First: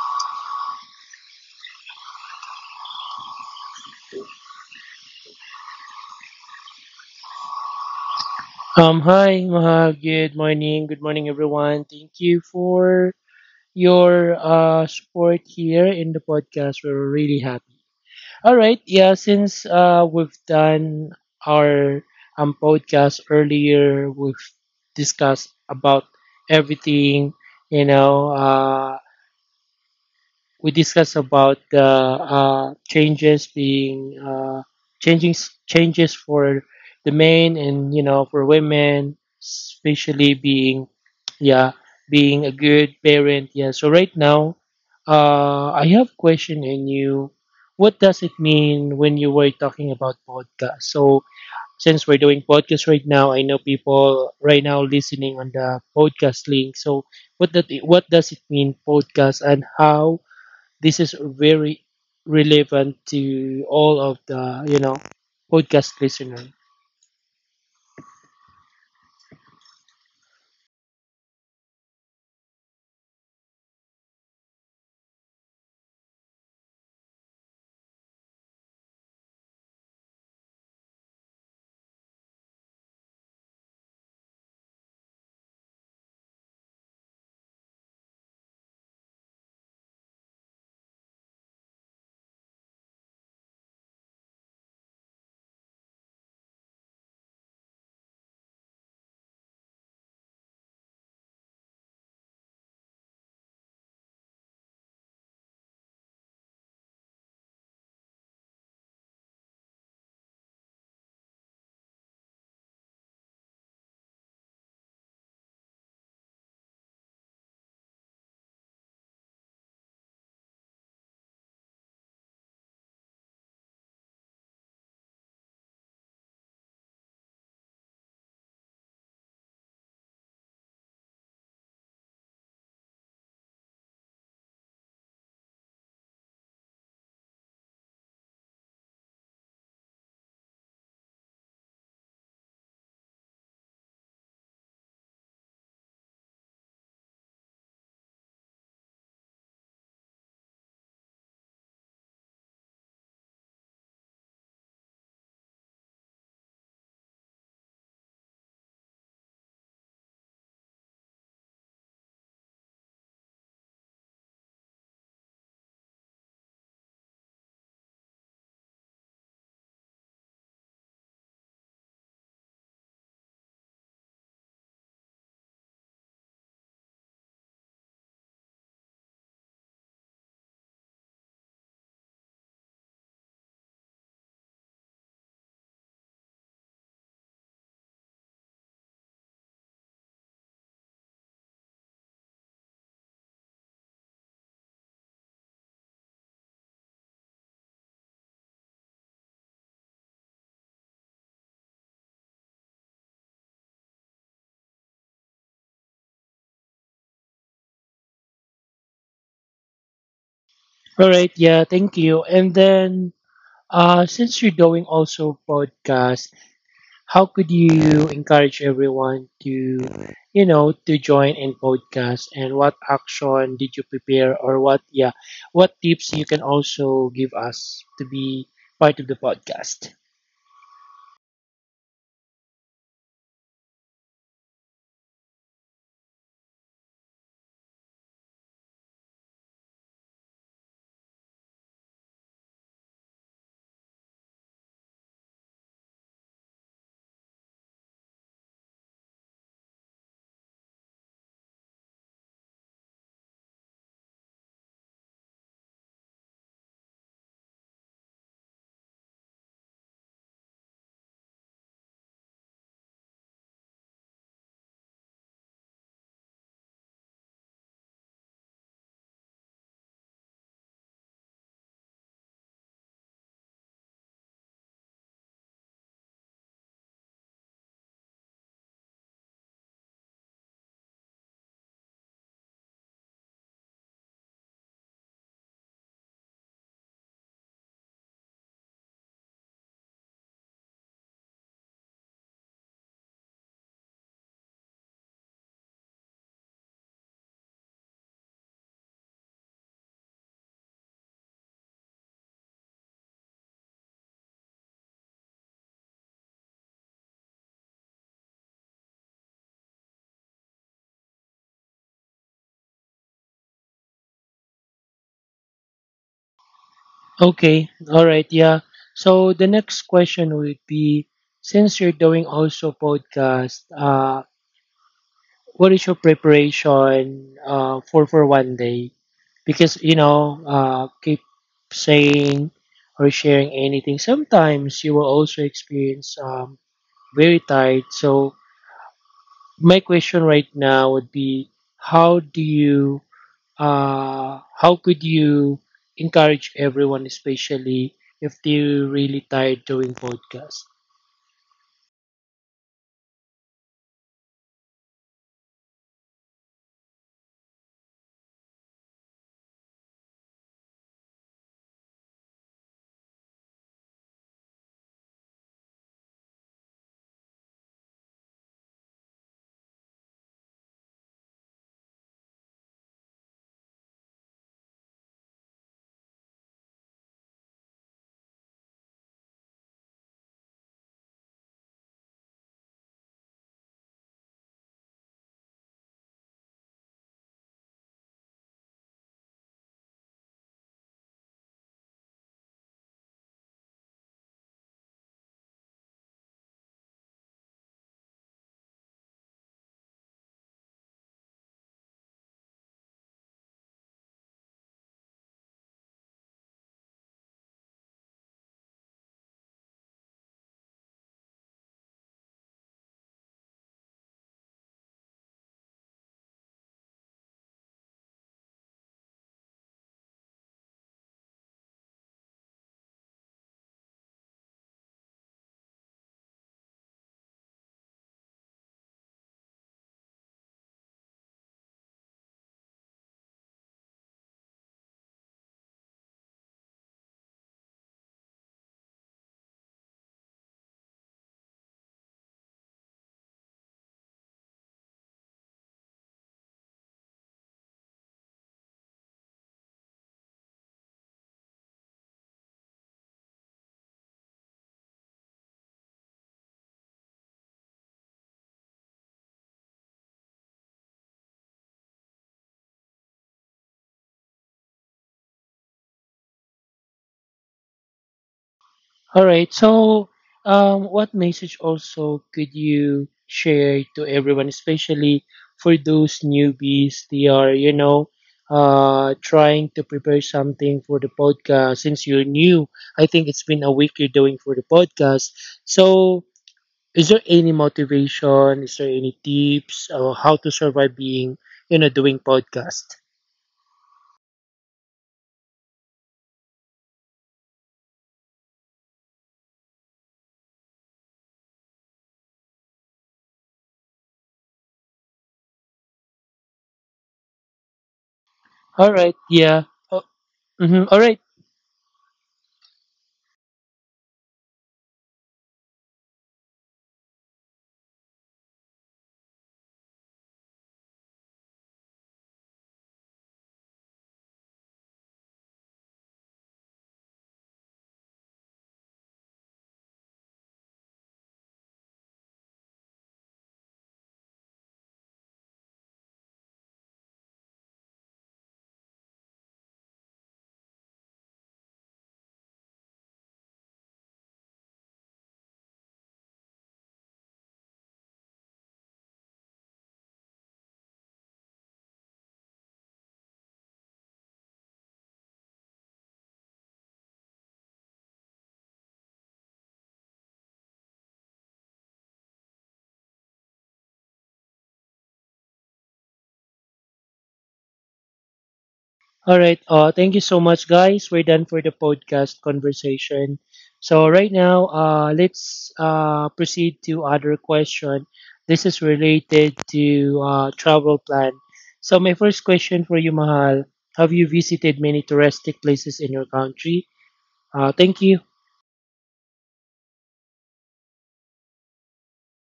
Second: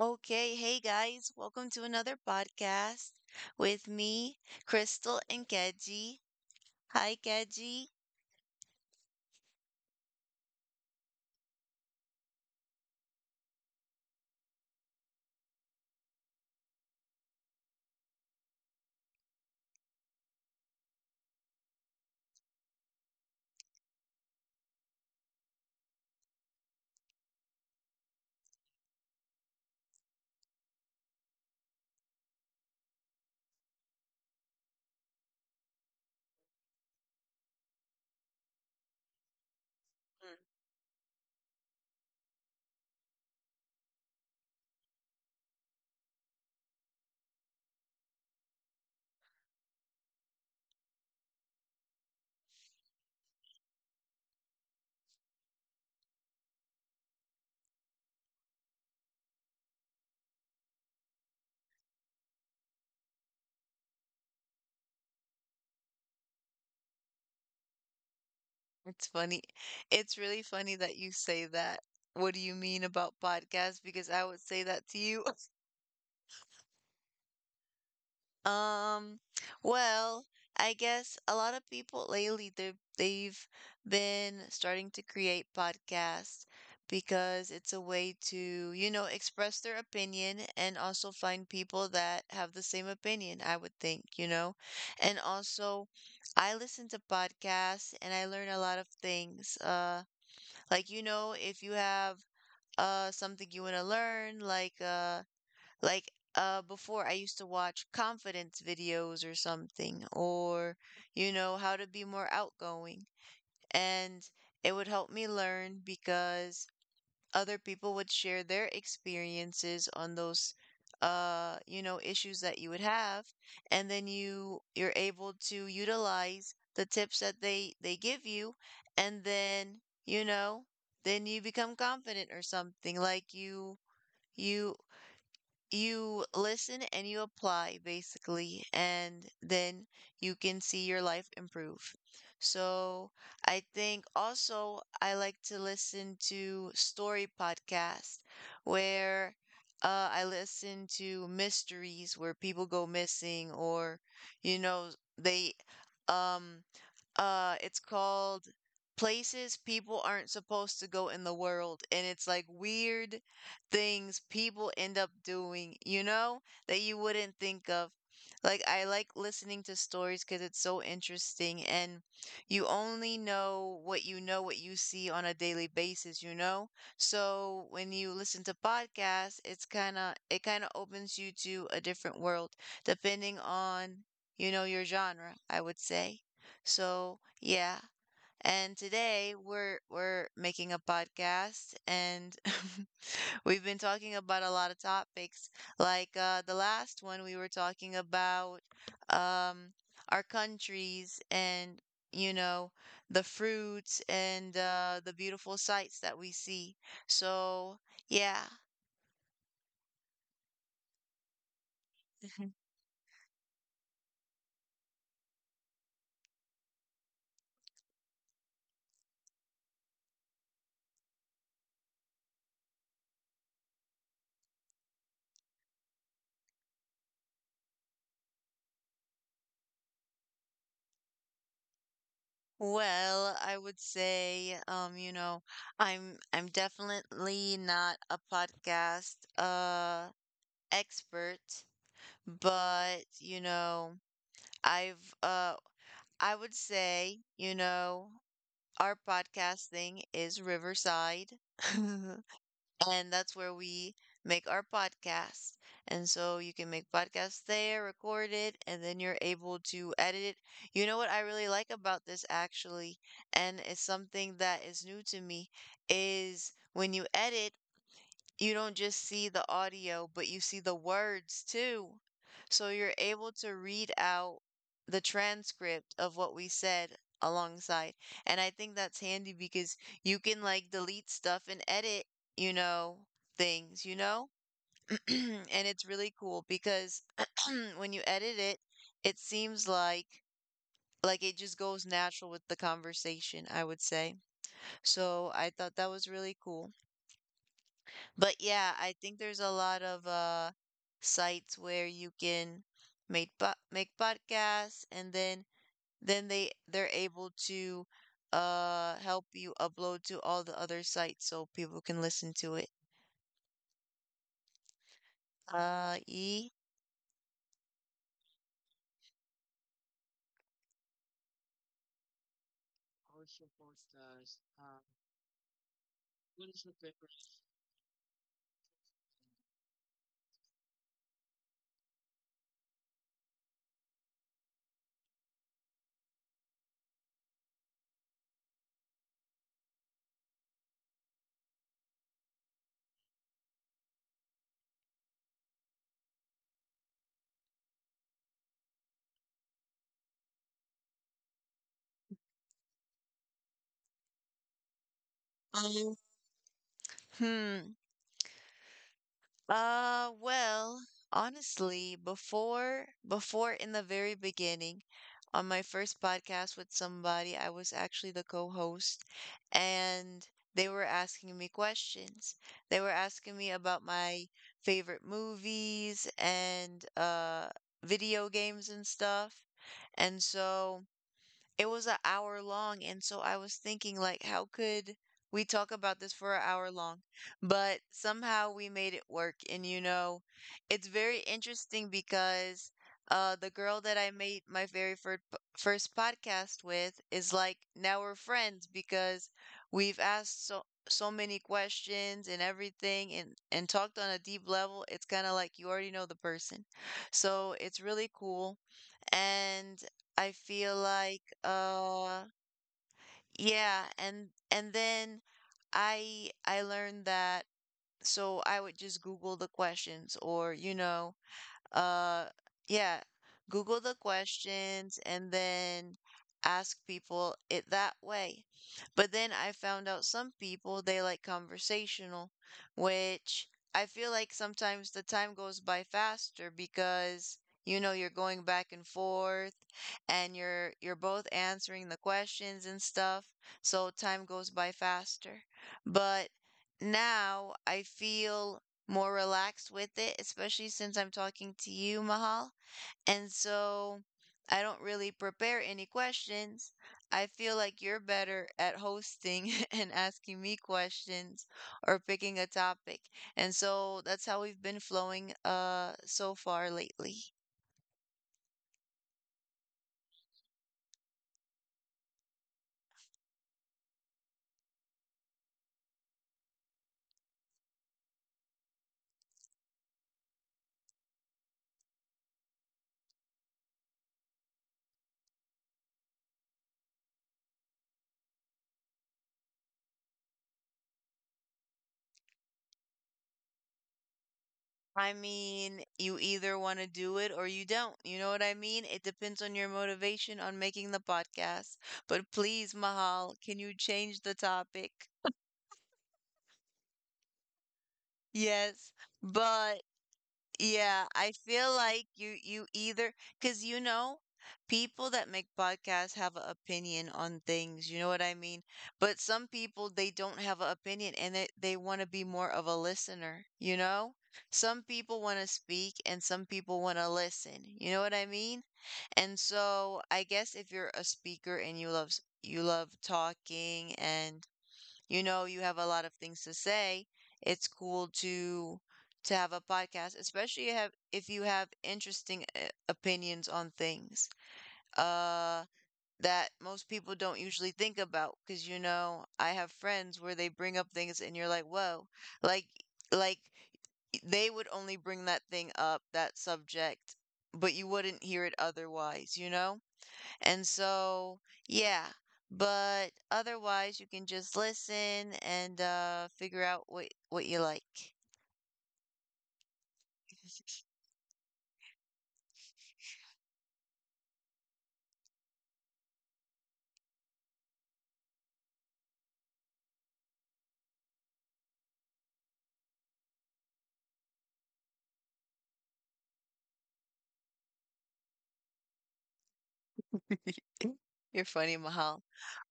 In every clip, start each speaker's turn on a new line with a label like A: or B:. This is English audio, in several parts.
A: Okay, hey guys, welcome to another podcast with me, Crystal and Keji. Hi, Keji.
B: Hi, Maha. Good morning. Good morning, everyone. Thank you for your support here in the podcast. We're really happy. All right. Yeah, since we've done our podcast earlier, we've discussed about everything, you know. We discussed about the changes being changing changes for the men and, you know, for women, especially
A: Mm,
B: being, yeah, being a good parent, yeah. So right now, I have question in you. What does it mean when you were talking about podcast? So since we're doing podcast right now, I know people right now listening on the podcast link. So what that what does it mean podcast, and how this is very relevant to all of the, podcast listener.
A: It's funny. It's really funny that you say that. What do you mean about podcasts? Because I would say that to you. Um, well, I guess a lot of people lately they've been starting to create podcasts because it's a way to, you know, express their opinion and also find people that have the same opinion, I would think, you know. And also I listen to podcasts and I learn a lot of things. Like you know, if you have something you want to learn, like before I used to watch confidence videos or something, or, you know, how to be more outgoing. And it would help me learn because other people would share their experiences on those, you know, issues that you would have. And then you're able to utilize the tips that they give you. And then, you know, then you become confident or something like you you listen and you apply basically, and then you can see your life improve. So I think also I like to listen to story podcasts where I listen to mysteries where people go missing or you know they um it's called Places People Aren't Supposed to Go in the World. And it's like weird things people end up doing, you know, that you wouldn't think of. Like, I like listening to stories because it's so interesting, and you only know, what you see on a daily basis, you know? So when you listen to podcasts, it kind of opens you to a different world, depending on, you know, your genre, I would say. So, yeah. And today we're making a podcast and we've been talking about a lot of topics. Like the last one we were talking about um our countries and you know the fruits and the beautiful sights that we see. So, yeah.
B: All right, yeah, thank you. And then since you're doing also podcast, how could you encourage everyone to, you know, to join in podcast, and what action did you prepare or what, yeah, what tips you can also give us to be part of the podcast?
A: Well, I would say, you know, I'm definitely not a podcast. Expert, but you know, I've uh I would say, you know, our podcast thing is Riverside. And that's where we make our podcast. And so you can make podcasts there, record it, and then you're able to edit it. You know what I really like about this actually, and it's something that is new to me, is when you edit you don't just see the audio, but you see the words too. So you're able to read out the transcript of what we said alongside. And I think that's handy because you can like delete stuff and edit, you know, things, you know? And it's really cool because when you edit it, it seems like it just goes natural with the conversation, I would say. So I thought that was really cool. But yeah, I think there's a lot of sites where you can make podcasts, and then they're able to help you upload to all the other sites so people can listen to it. Uh e
B: Okay, all right, yeah. So the next question would be, since you're doing also podcast, what is your preparation for one day? Because, you know, keep saying or sharing anything. Sometimes you will also experience very tired. So my question right now would be, how do you how could you encourage everyone, especially if they're really tired doing podcast?
A: um, hmm. Uh, well, Honestly, before before in the very beginning, on my first podcast with somebody, I was actually the co-host, and they were asking me questions. They were asking me about my favorite movies and video games and stuff. And so it was an hour long, and so I was thinking, like, how could we talk about this for an hour long? But somehow we made it work, and you know, it's very interesting because the girl that I made my first podcast with is like now we're friends because we've asked so many questions and everything and talked on a deep level. It's kind of like you already know the person, so it's really cool. And I feel like and then I learned that. So I would just Google the questions or you know, uh, yeah, Google the questions and then ask people it that way. But then I found out some people they like conversational, which I feel like sometimes the time goes by faster because you know you're going back and forth and you're both answering the questions and stuff, so time goes by faster. But now I feel more relaxed with it, especially since I'm talking to you, Mahal. And so I don't really prepare any questions. I feel like you're better at hosting and asking me questions or picking a topic. And so that's how we've been flowing so far lately.
B: All right. So, what message also could you share to everyone, especially for those newbies? They are, you know, trying to prepare something for the podcast. Since you're new, I think it's been a week you're doing for the podcast. So, is there any motivation? Is there any tips or how to survive being, you know, doing podcast?
A: I mean, you either want to do it or you don't. You know what I mean? It depends on your motivation on making the podcast. But please, Mahal, can you change the topic? Yes,
B: All right. Yeah.
A: but
B: Oh, mhm.
A: yeah,
B: All
A: I
B: right.
A: feel like you either, because you know people that make podcasts have an opinion on things, you know what I mean? But some people they don't have an opinion and they want to be more of a listener, you know? Some people want to speak and some people want to listen, you know what I mean? And so I guess if you're a speaker and you love you love talking and you know, you have a lot of things to say. It's cool to have a podcast, especially have if you have interesting opinions on things uh that most people don't usually think about. Because you know, I have friends where they bring up things and you're like, whoa, like like they would only bring that thing up, that subject, but you wouldn't hear it otherwise, you know? And so, yeah, but otherwise you can just listen and figure out what you like.
B: All right. Thank you so much, guys. We're done for the podcast conversation. So right now, let's proceed to other question. This is related to travel plan. So my first question for you, Mahal, have you visited many touristic places in your country? Thank you.
A: You're funny, Mahal.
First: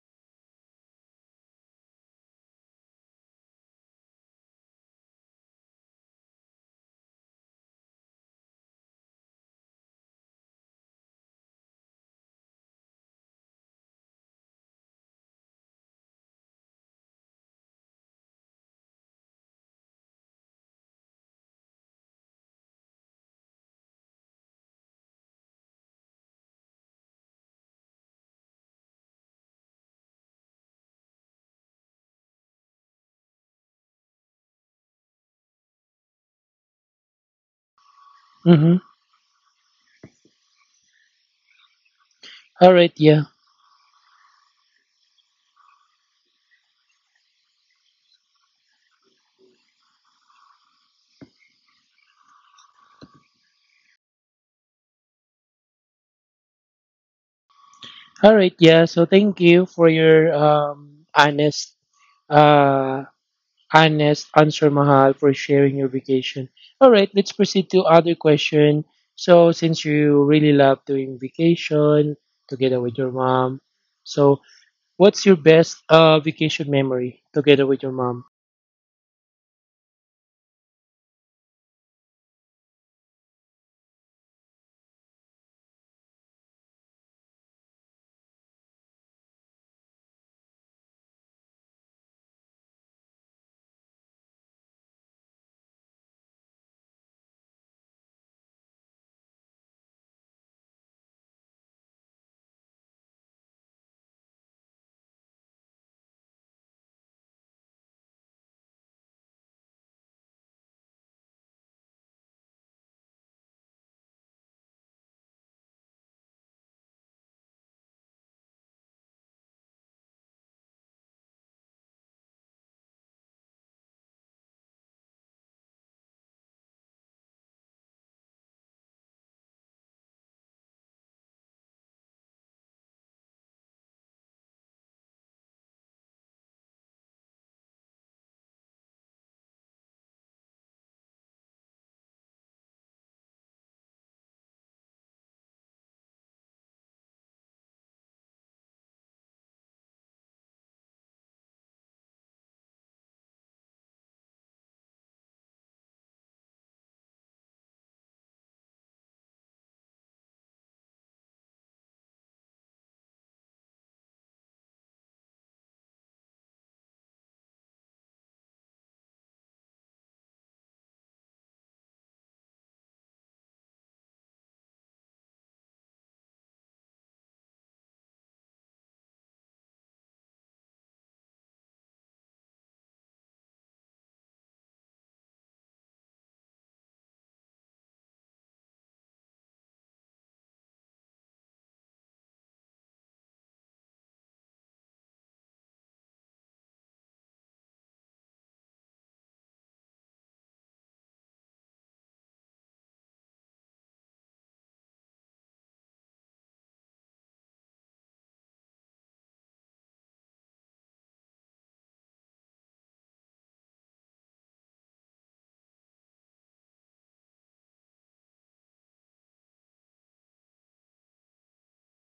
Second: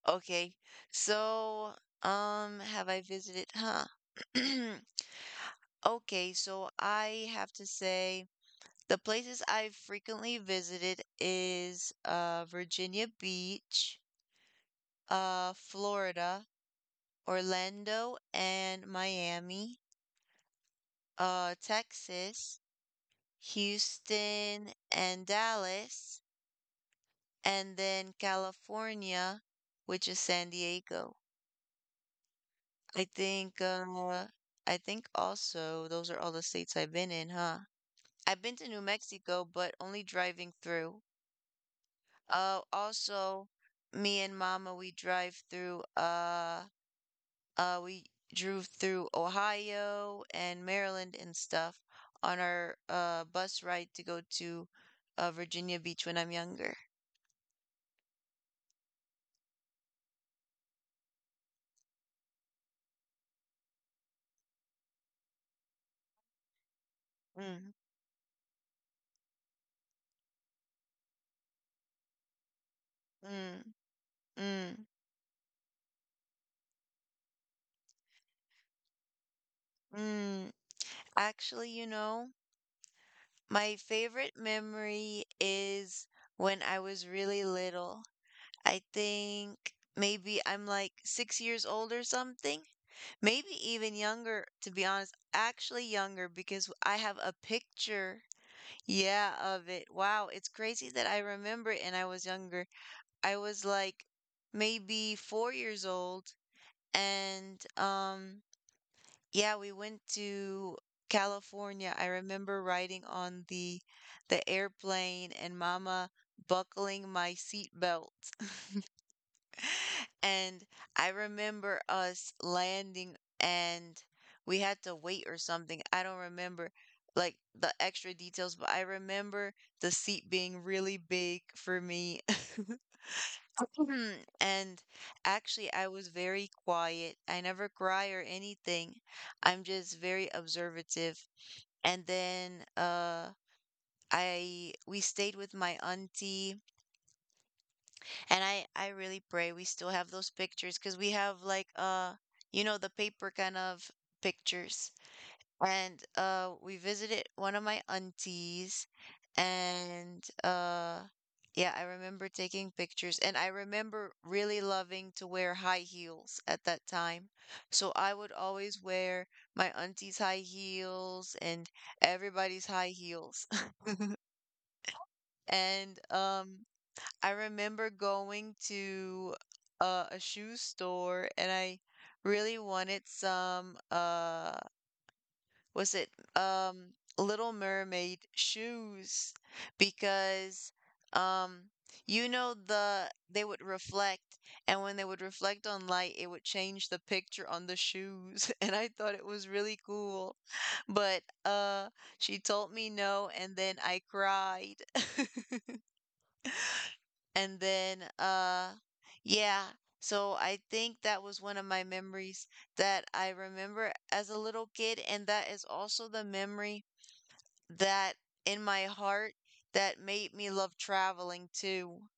A: Okay. So, have I visited? Huh. Okay, so I have to say the places I've frequently visited is Virginia Beach, Florida, Orlando and Miami, Texas, Houston and Dallas, and then California, which is San Diego. I think uh, I think also those are all the states I've been in, huh? I've been to
B: Mm-hmm.
A: New Mexico, but only driving through.
B: All right. Yeah.
A: Also, me and Mama, we drove through Ohio and Maryland and stuff on our bus ride to go to Virginia Beach when I'm younger.
B: All right, yeah. So thank you for your honest uh honest answer, Mahal, for sharing your vacation. All right, let's
A: Mm,
B: proceed to other question. So since you really love doing vacation together with your
A: mm,
B: mom, so
A: mm,
B: what's your best vacation memory together with your mom?
A: mm. Actually, you know, my favorite memory is when I was really little. I think maybe I'm like 6 years old or something. Maybe even younger, to be honest. Actually younger because I have a picture, yeah, of it. Wow, it's crazy that I remember it and I was younger. I was like maybe 4 years old. And yeah, we went to California. I remember riding on the airplane and mama buckling my seat belt. And I remember us landing and we had to wait or something. I don't remember like the extra details, but I remember the seat being really big for me. And actually, I was very quiet. I never cry or anything. I'm just very observative. And then I we stayed with my auntie. And I really pray we still have those pictures because we have like you know the paper kind of pictures. And we visited one of my aunties and yeah, I remember taking pictures and I remember really loving to wear high heels at that time. So I would always wear my auntie's high heels and everybody's high heels. And I remember going to a shoe store, and I really wanted some was it Little Mermaid shoes because um you know they would reflect, and when they would reflect on light it would change the picture on the shoes and I thought it was really cool, but she told me no and then I cried. And then, yeah, so I think that was one of my memories that I remember as a little kid, and that is also the memory that in my heart that made me love traveling too.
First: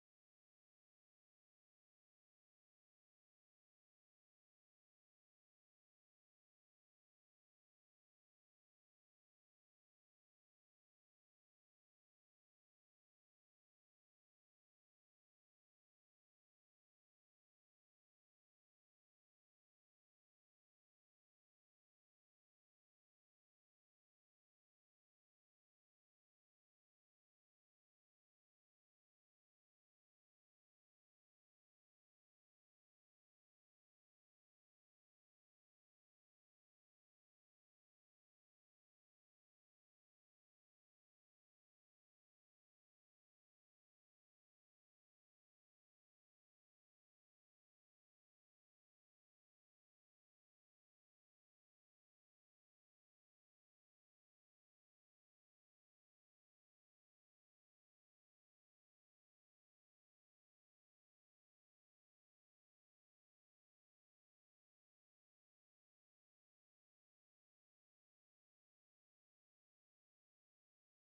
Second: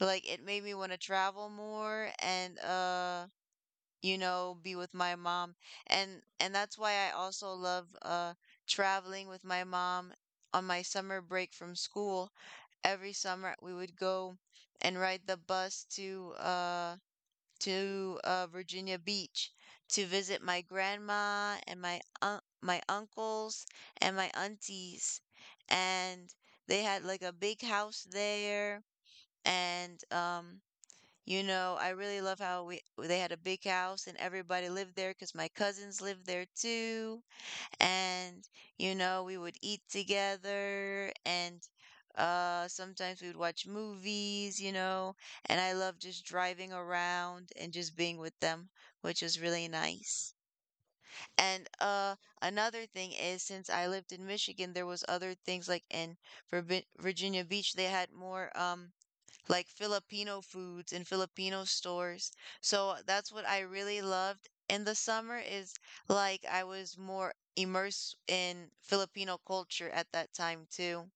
A: Like it made me want to travel more and, you know, be with my mom. And that's why I also love traveling with my mom on my summer break from school. Every summer we would go and ride the bus to Virginia Beach to visit my grandma and my uncles and my aunties. And they had like a big house there. And you know, I really love how we they had a big house and everybody lived there, cuz my cousins lived there too. And you know, we would eat together, and sometimes we would watch movies, you know. And I love just driving around and just being with them, which was really nice. And another thing is, since I lived in Michigan, there was other things like in Virginia Beach. They had more like Filipino foods and Filipino stores. So that's what I really loved in the summer, is like I was more immersed in Filipino culture at that time too.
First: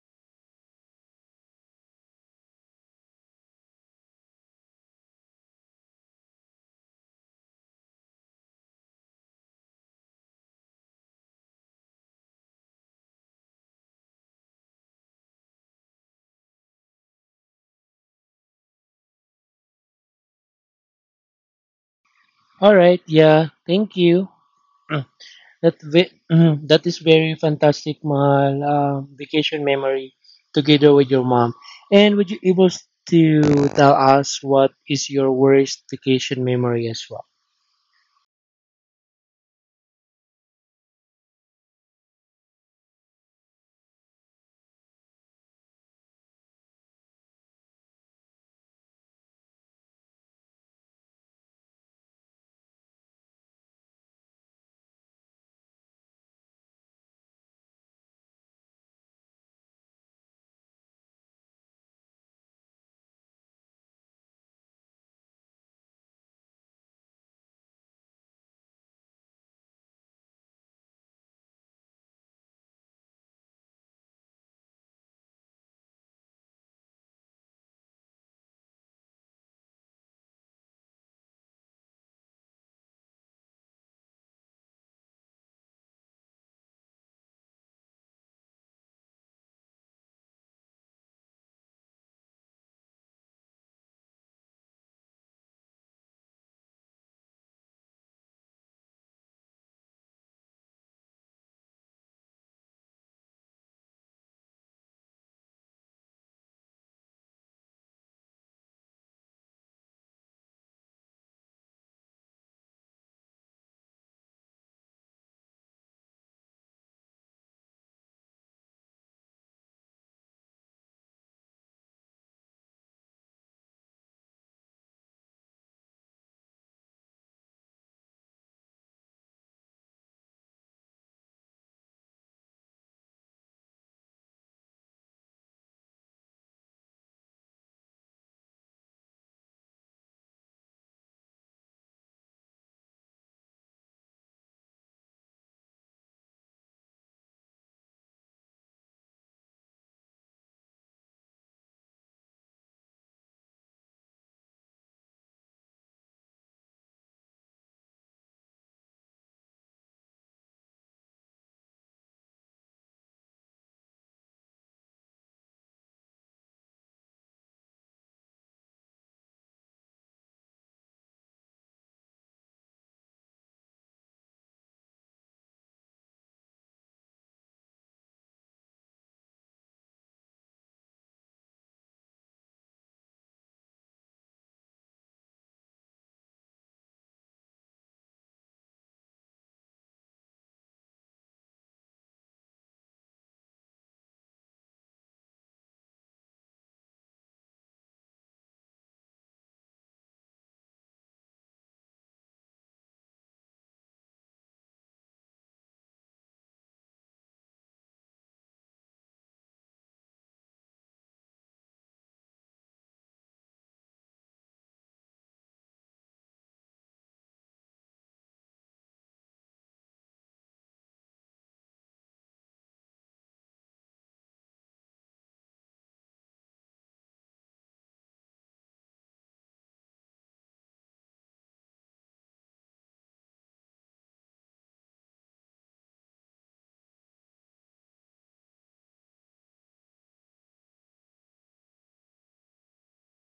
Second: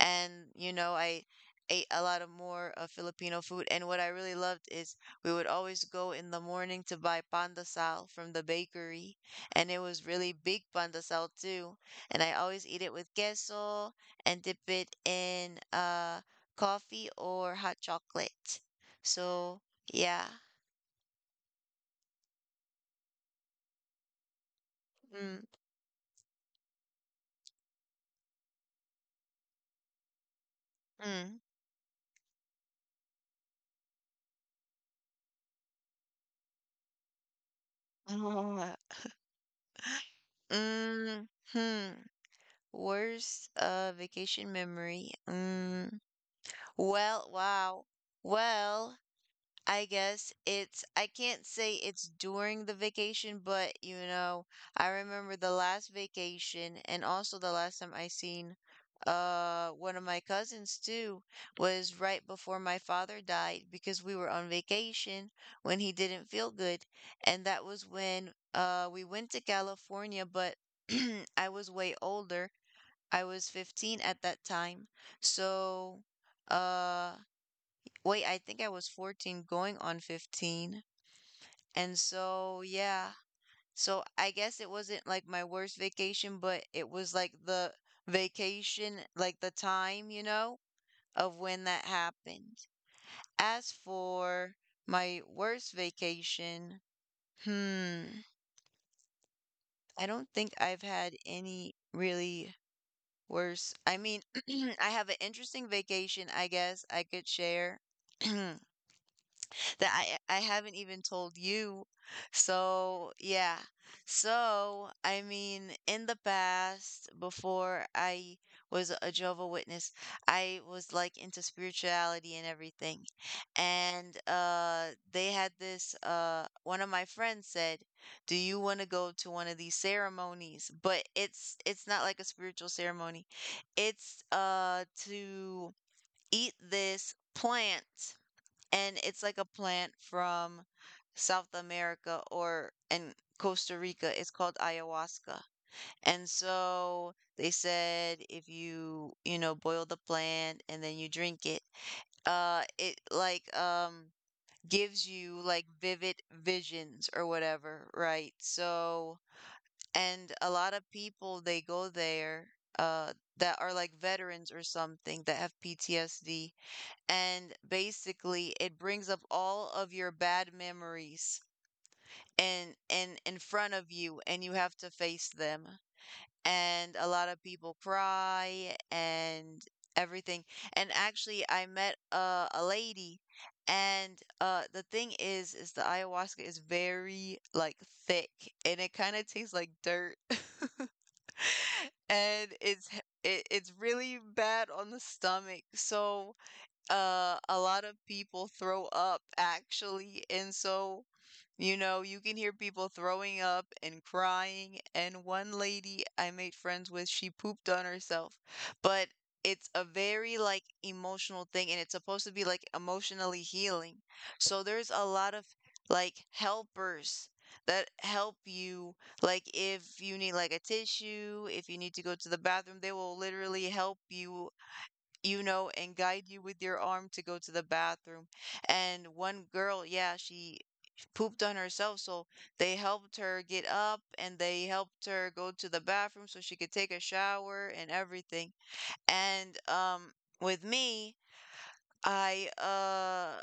A: And you know, I ate a lot of more of Filipino food, and what I really loved is we would always go in the morning to buy pandesal from the bakery. And it was really big pandesal too, and I always eat it with queso and dip it in coffee or hot chocolate. So yeah.
B: All right, yeah. Thank you.
A: mm,
B: That ve- that is very fantastic, Mahal. Vacation memory together with your
A: mm.
B: mom. And would you able to tell us what is your worst vacation memory as well?
A: Oh. Mm-hmm. Worst vacation memory. Mm. Well, wow. Well, I guess it's, I can't say it's during the vacation, but you know, I remember the last vacation, and also the last time I seen one of my cousins too, was right before my father died, because we were on vacation when he didn't feel good. And that was when we went to California, but I was way older. I was 15 at that time. So uh wait, I think I was 14 going on 15. And so, yeah. So I guess it wasn't like my worst vacation, but it was like the vacation, like the time, you know, of when that happened. As for my worst vacation, hmm, I don't think I've had any really worse. I mean, I have an interesting vacation, I guess I could share. That I haven't even told you. So, yeah. So, I mean, in the past, before I was a Jehovah Witness, I was like into spirituality and everything. And they had this one of my friends said, "Do you want to go to one of these ceremonies?" But it's not like a spiritual ceremony. It's to eat this plant, and it's like a plant from South America or in Costa Rica. It's called ayahuasca. And so they said if you, you know, boil the plant and then you drink it, it like gives you like vivid visions or whatever, right? So, and a lot of people they go there, that are like veterans or something, that have PTSD. And basically it brings up all of your bad memories, and in front of you, and you have to face them, and a lot of people cry and everything. And actually I met a lady, and the thing is the ayahuasca is very like thick, and it kind of tastes like dirt. And it's really bad on the stomach. So a lot of people throw up actually. And so you know, you can hear people throwing up and crying, and one lady I made friends with, she pooped on herself. But it's a very like emotional thing, and it's supposed to be like emotionally healing. So there's a lot of like helpers that help you, like if you need like a tissue, if you need to go to the bathroom, they will literally help you, you know, and guide you with your arm to go to the bathroom. And one girl, yeah, she pooped on herself, so they helped her get up, and they helped her go to the bathroom so she could take a shower and everything. And with me, I uh.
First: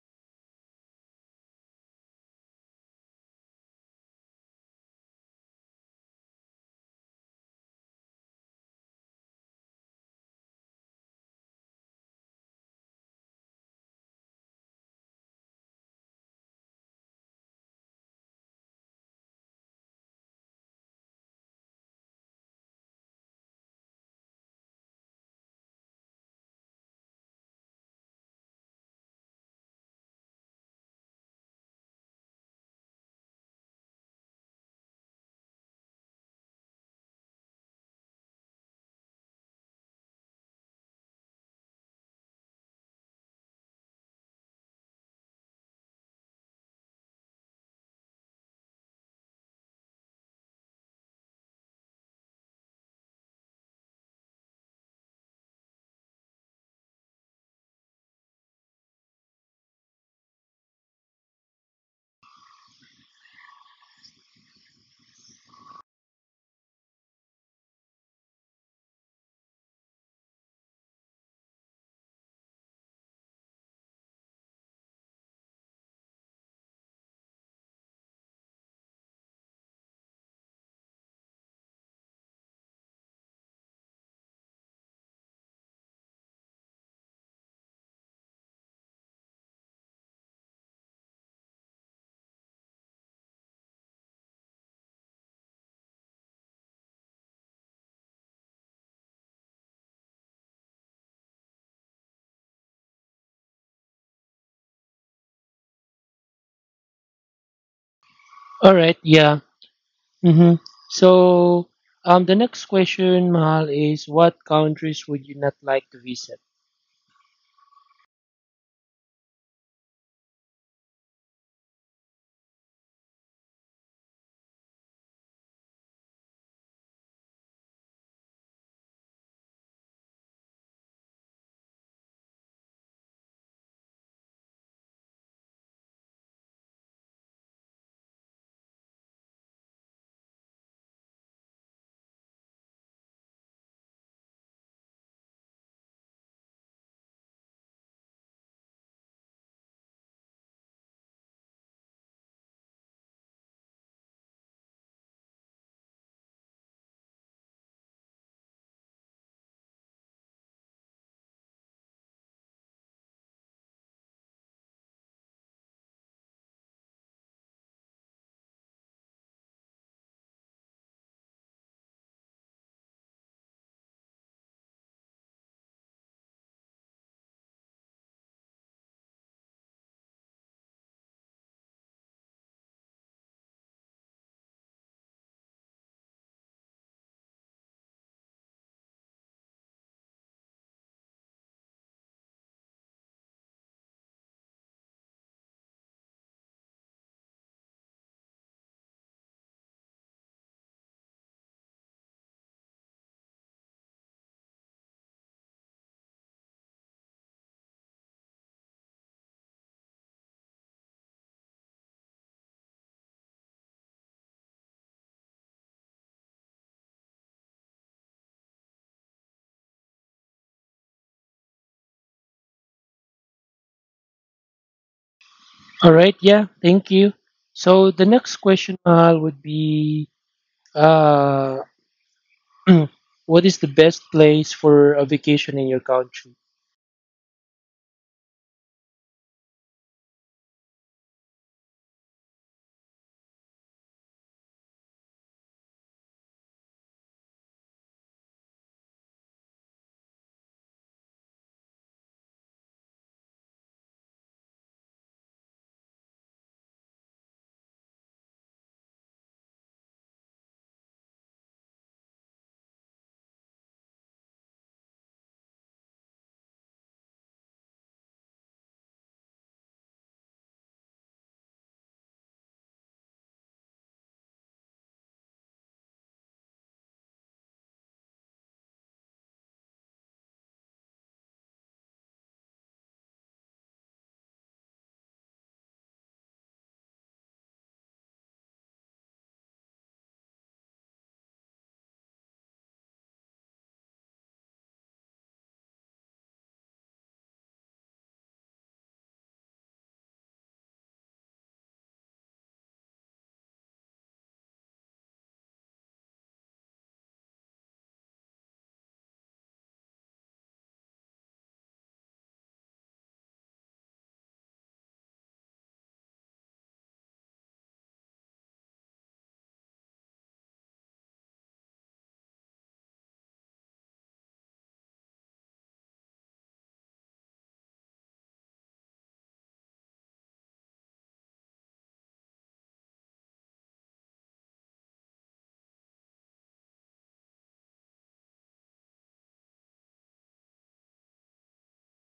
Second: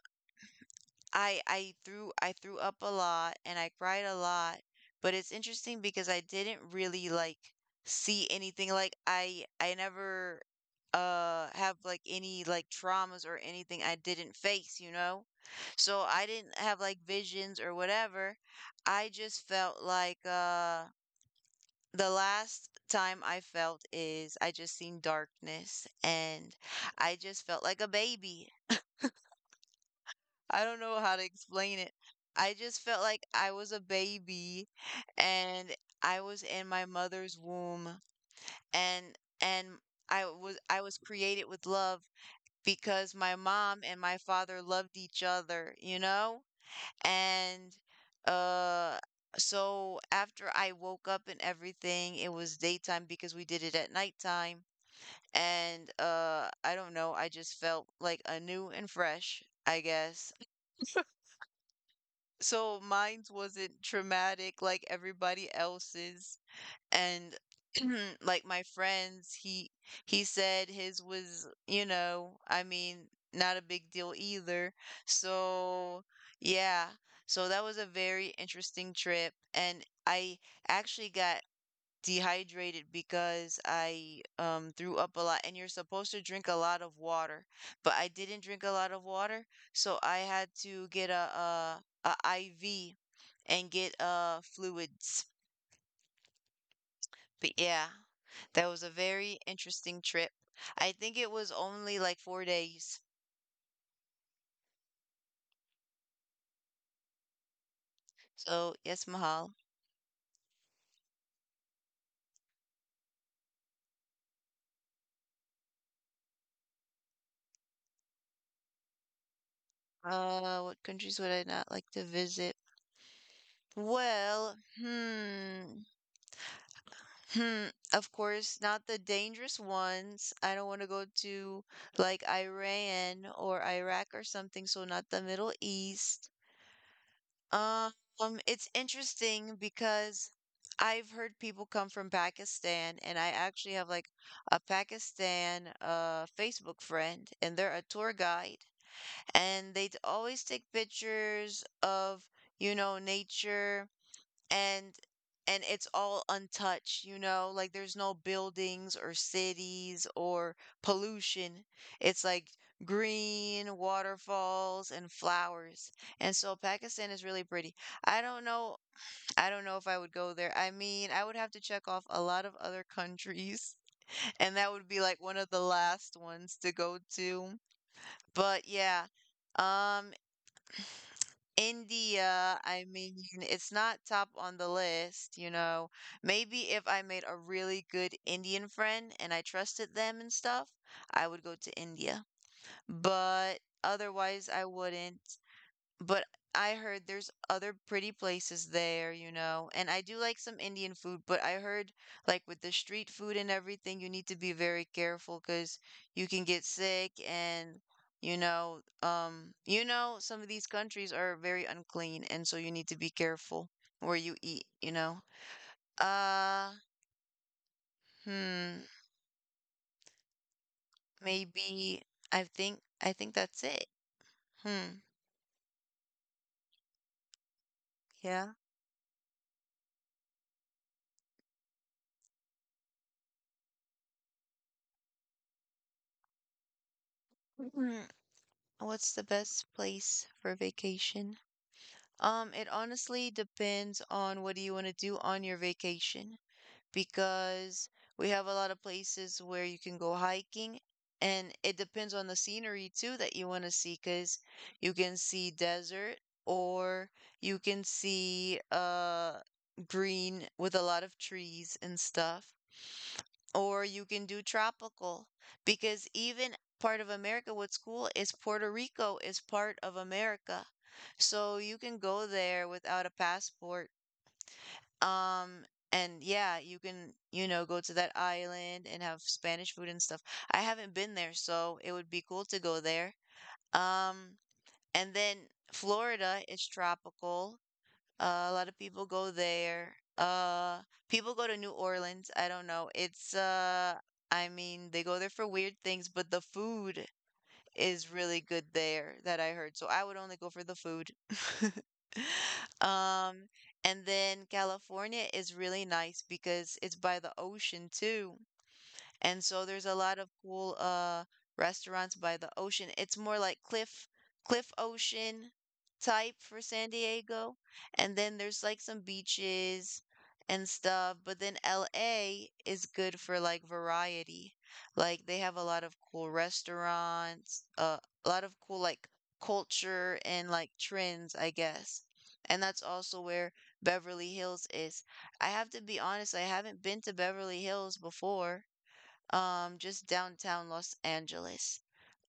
A: I threw up a lot and I cried a lot, but it's interesting because I didn't really like see anything. Like I never have like any like traumas or anything I didn't face, you know? So I didn't have like visions or whatever. I just felt like the last time I felt is I just seen darkness, and I just felt like a baby. I don't know how to explain it. I just felt like I was a baby, and I was in my mother's womb, and and I was created with love, because my mom and my father loved each other, you know? And uh so after I woke up and everything, it was daytime, because we did it at nighttime. And I don't know, I just felt like a new and fresh, I guess. So mine wasn't traumatic like everybody else's. And like my friends, he said his was, you know, I mean, not a big deal either. So yeah. So that was a very interesting trip. And I actually got dehydrated because I threw up a lot, and you're supposed to drink a lot of water, but I didn't drink a lot of water. So I had to get a IV and get fluids. But yeah, that was a very interesting trip. I think it was only like 4 days. So
B: All right.
A: yes,
B: Yeah.
A: Mahal.
B: Mm-hmm. So, the next question, Mahal, is what countries would you not like to visit?
A: What countries would I not like to visit? Well, hmm. Hmm, of course, not the dangerous ones. I don't want to go to like Iran or Iraq or something, so not the Middle East. Um, it's interesting because I've heard people come from Pakistan, and I actually have like a Pakistan Facebook friend, and they're a tour guide, and they always take pictures of, you know, nature, and and it's all untouched, you know? Like there's no buildings or cities or pollution. It's like green, waterfalls and flowers. And so Pakistan is really pretty. I don't know I don't know if I would go there. I mean, I would have to check off a lot of other countries and that would be like one of the last ones to go to. But yeah. Um India, I mean, it's not top on the list, you know. Maybe if I made a really good Indian friend and I trusted them and stuff, I would go to India. But otherwise, I wouldn't. But I heard there's other pretty places there, you know, and I do like some Indian food, but I heard like with the street food and everything, you need to be very careful, because you can get sick. And you know, some of these countries are very unclean, and so you need to be careful where you eat, you know. Uh, hmm, maybe I think that's it. Hmm,
B: All right. Yeah. Thank you. So the next
A: yeah.
B: question, Mahal, would be, uh, what is the best place for a vacation in your country?
A: Mhm. What's the best place for vacation? It honestly depends on what do you want to do on your vacation, because we have a lot of places where you can go hiking, and it depends on the scenery too that you want to see, because you can see desert, or you can see green with a lot of trees and stuff. Or you can do tropical, because even part of America, what's cool is Puerto Rico is part of America. So you can go there without a passport. Um, and yeah, you can, you know, go to that island and have Spanish food and stuff. I haven't been there, so it would be cool to go there. Um, and then Florida is tropical. A lot of people go there. People go to New Orleans. I don't know. It's I mean, they go there for weird things, but the food is really good there, that I heard. So I would only go for the food. Um, and then California is really nice because it's by the ocean too. And so there's a lot of cool restaurants by the ocean. It's more like cliff ocean type for San Diego. And then there's like some beaches and stuff, but then LA is good for like variety. Like they have a lot of cool restaurants, a lot of cool like culture and like trends, I guess. And that's also where Beverly Hills is. I have to be honest, I haven't been to Beverly Hills before, just downtown Los Angeles.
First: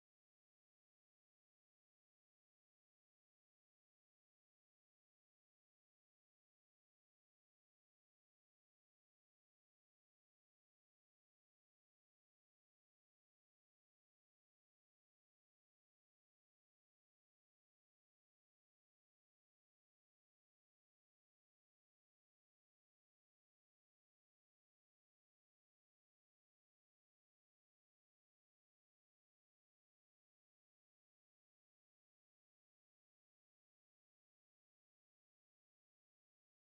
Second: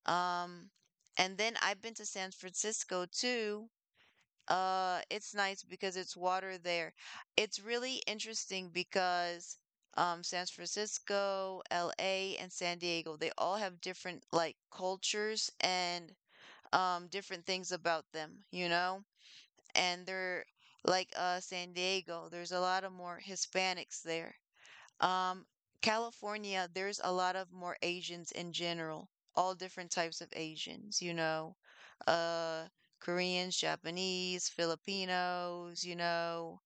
A: Um, and then I've been to San Francisco too. It's nice because it's water there. It's really interesting because San Francisco, LA, and San Diego, they all have different like cultures and different things about them, you know? And they're like San Diego, there's a lot of more Hispanics there. Um, California, there's a lot of more Asians in general, all different types of Asians, you know, uh, Koreans, Japanese, Filipinos, you know,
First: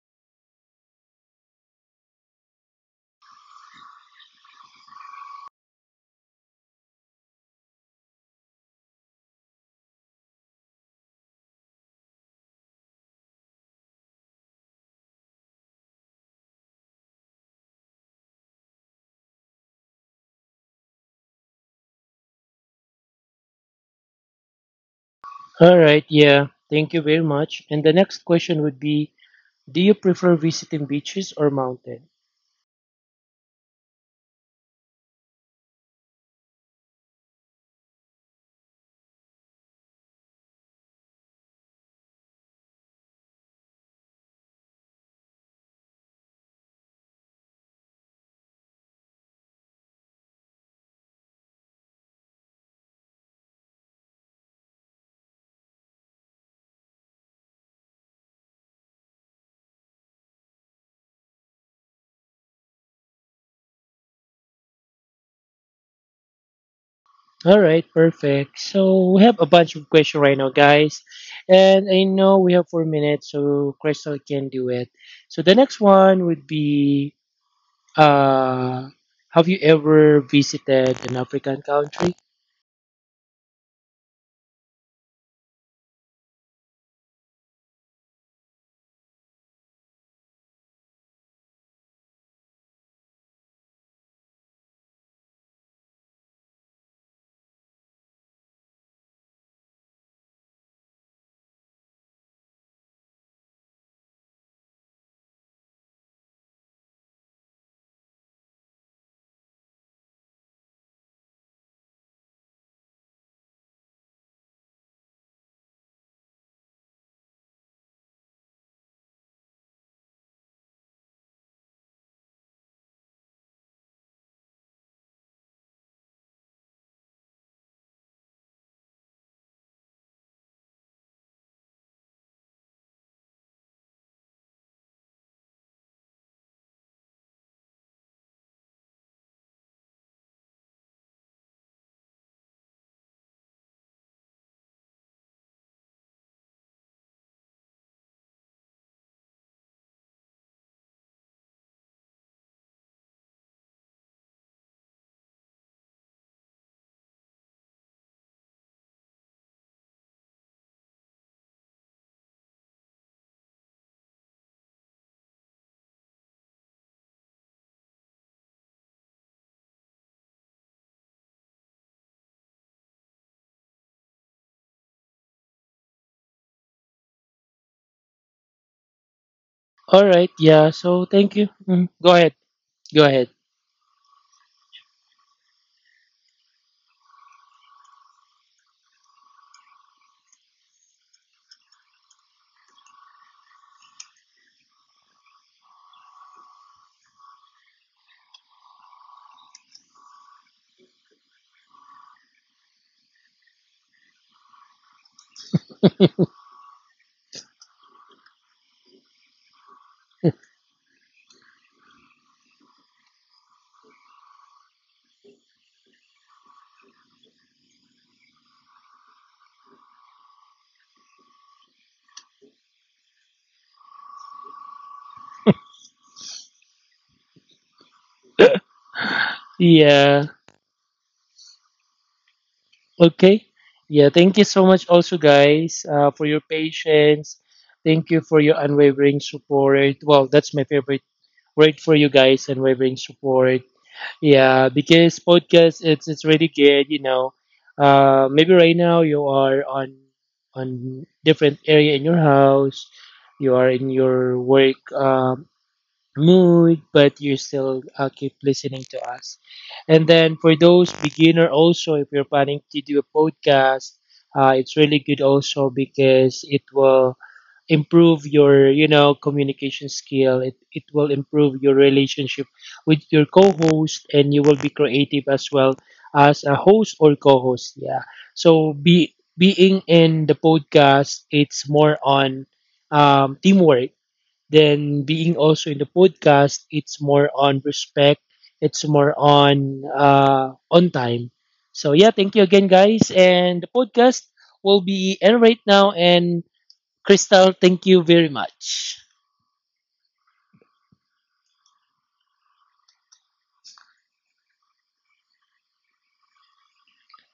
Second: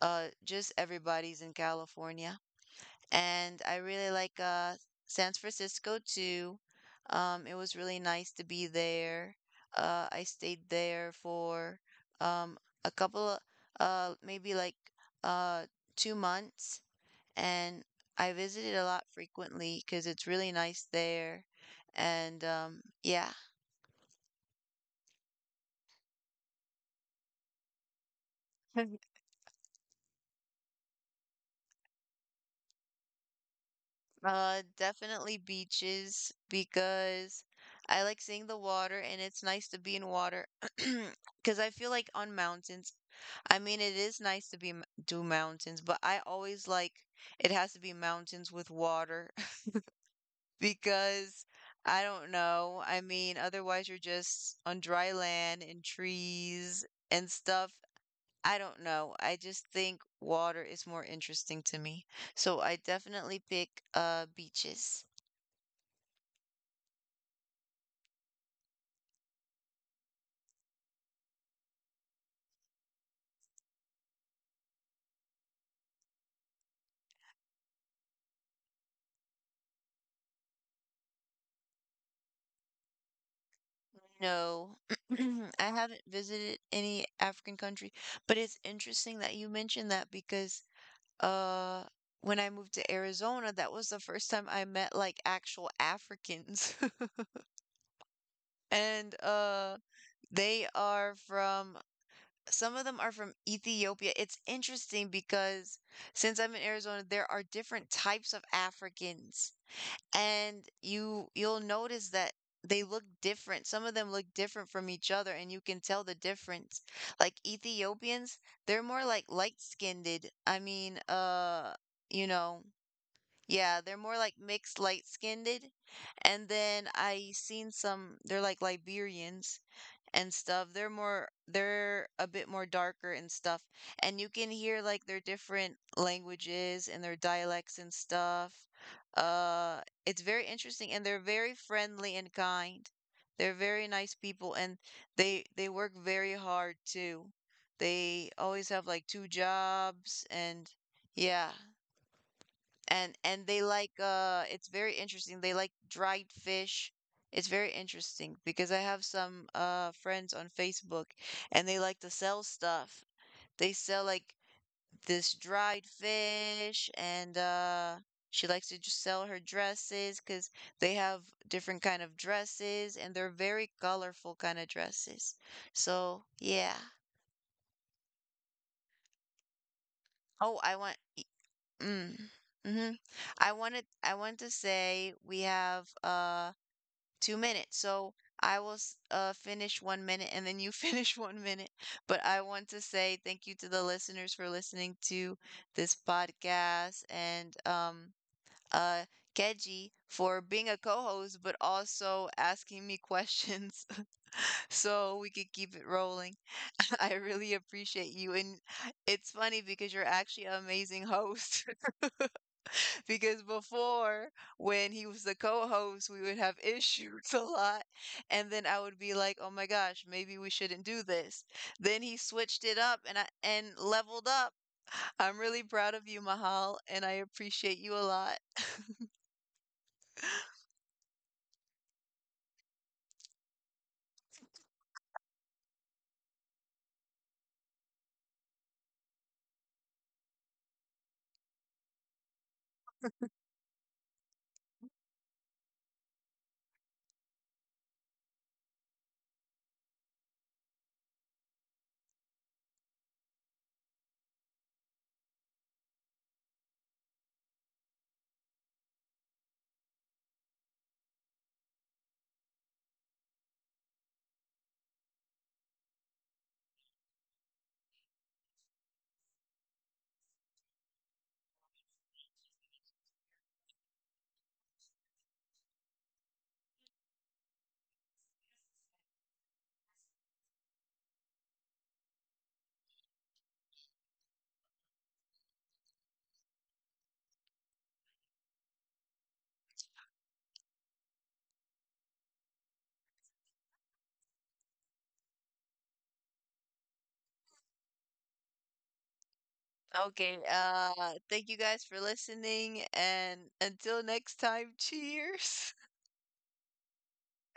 A: just everybody's in California. And I really like San Francisco too. It was really nice to be there. I stayed there for um a couple of maybe like uh 2 months, and I visited a lot frequently because it's really nice there. And yeah.
B: All right, yeah. Thank you very much. And the next question would be, do you prefer visiting beaches or mountain?
A: Definitely beaches, because I like seeing the water, and it's nice to be in water. Because I feel like on mountains, I mean, it is nice to be do mountains, but I always like, it has to be mountains with water. Because I don't know. I mean, otherwise you're just on dry land and trees and stuff. I don't know. I just think water is more interesting to me. So I definitely pick beaches.
B: All right, perfect. So we have a bunch of questions right now, guys. And I know we have 4 minutes, so Crystal can do it. So the next one would be uh, have you ever visited an African country?
A: No, I haven't visited any African country, but it's interesting that you mentioned that, because uh when I moved to Arizona, that was the first time I met like actual Africans. And they are from, some of them are from Ethiopia. It's interesting because since I'm in Arizona, there are different types of Africans. And you'll notice that they look different. Some of them look different from each other, and you can tell the difference. Like Ethiopians, they're more like light-skinned. I mean, you know, yeah, they're more like mixed light-skinned. And then I seen some, they're like Liberians and stuff. They're more, they're a bit more darker and stuff. And you can hear like their different languages and their dialects and stuff. Uh it's very interesting, and they're very friendly and kind. They're very nice people, and they work very hard too. They always have like two jobs, and yeah. And they like, it's very interesting, they like dried fish. It's very interesting because I have some friends on Facebook, and they like to sell stuff. They sell like this dried fish, and she likes to just sell her dresses, because they have different kind of dresses, and they're very colorful kind of dresses. So yeah.
B: All right,
A: oh
B: yeah.
A: I want
B: So
A: y-
B: thank you. Mhm. Go
A: mm,
B: ahead.
A: Mm-hmm.
B: Go ahead.
A: I want to say we have 2 minutes. So I will finish 1 minute and then you finish 1 minute. But I want to say thank you to the listeners for listening to this podcast, and uh, Keji for being a co host, but also asking me questions so we could keep it rolling. I really appreciate you. And it's funny because you're actually an amazing host. Because before, when he was the co-host, we would have issues a lot. And then I would be like, oh my gosh, maybe we shouldn't do this. Then he switched it up, and I, and leveled up. I'm really proud of you, Mahal, and I appreciate you a lot.
B: Yeah. Okay. Yeah, thank you so much also, guys, for your patience. Thank you for your unwavering support. Well, that's my favorite word for you guys, unwavering support. Yeah, because podcast it's really good, you know. Uh, maybe right now you are on different area in your house, you are in your work mood, but you still keep listening to us. And then for those beginner also, if you're planning to do a podcast, it's really good also because it will improve your, you know, communication skill. It will improve your relationship with your co-host, and you will be creative as well as a host or co-host, yeah. So be being in the podcast, it's more on teamwork. Then being also in the podcast, it's more on respect. It's more on time. So yeah, thank you again, guys. And the podcast will be end right now. And Crystal, thank you very much.
A: Okay, thank you guys for listening, and until next time, cheers.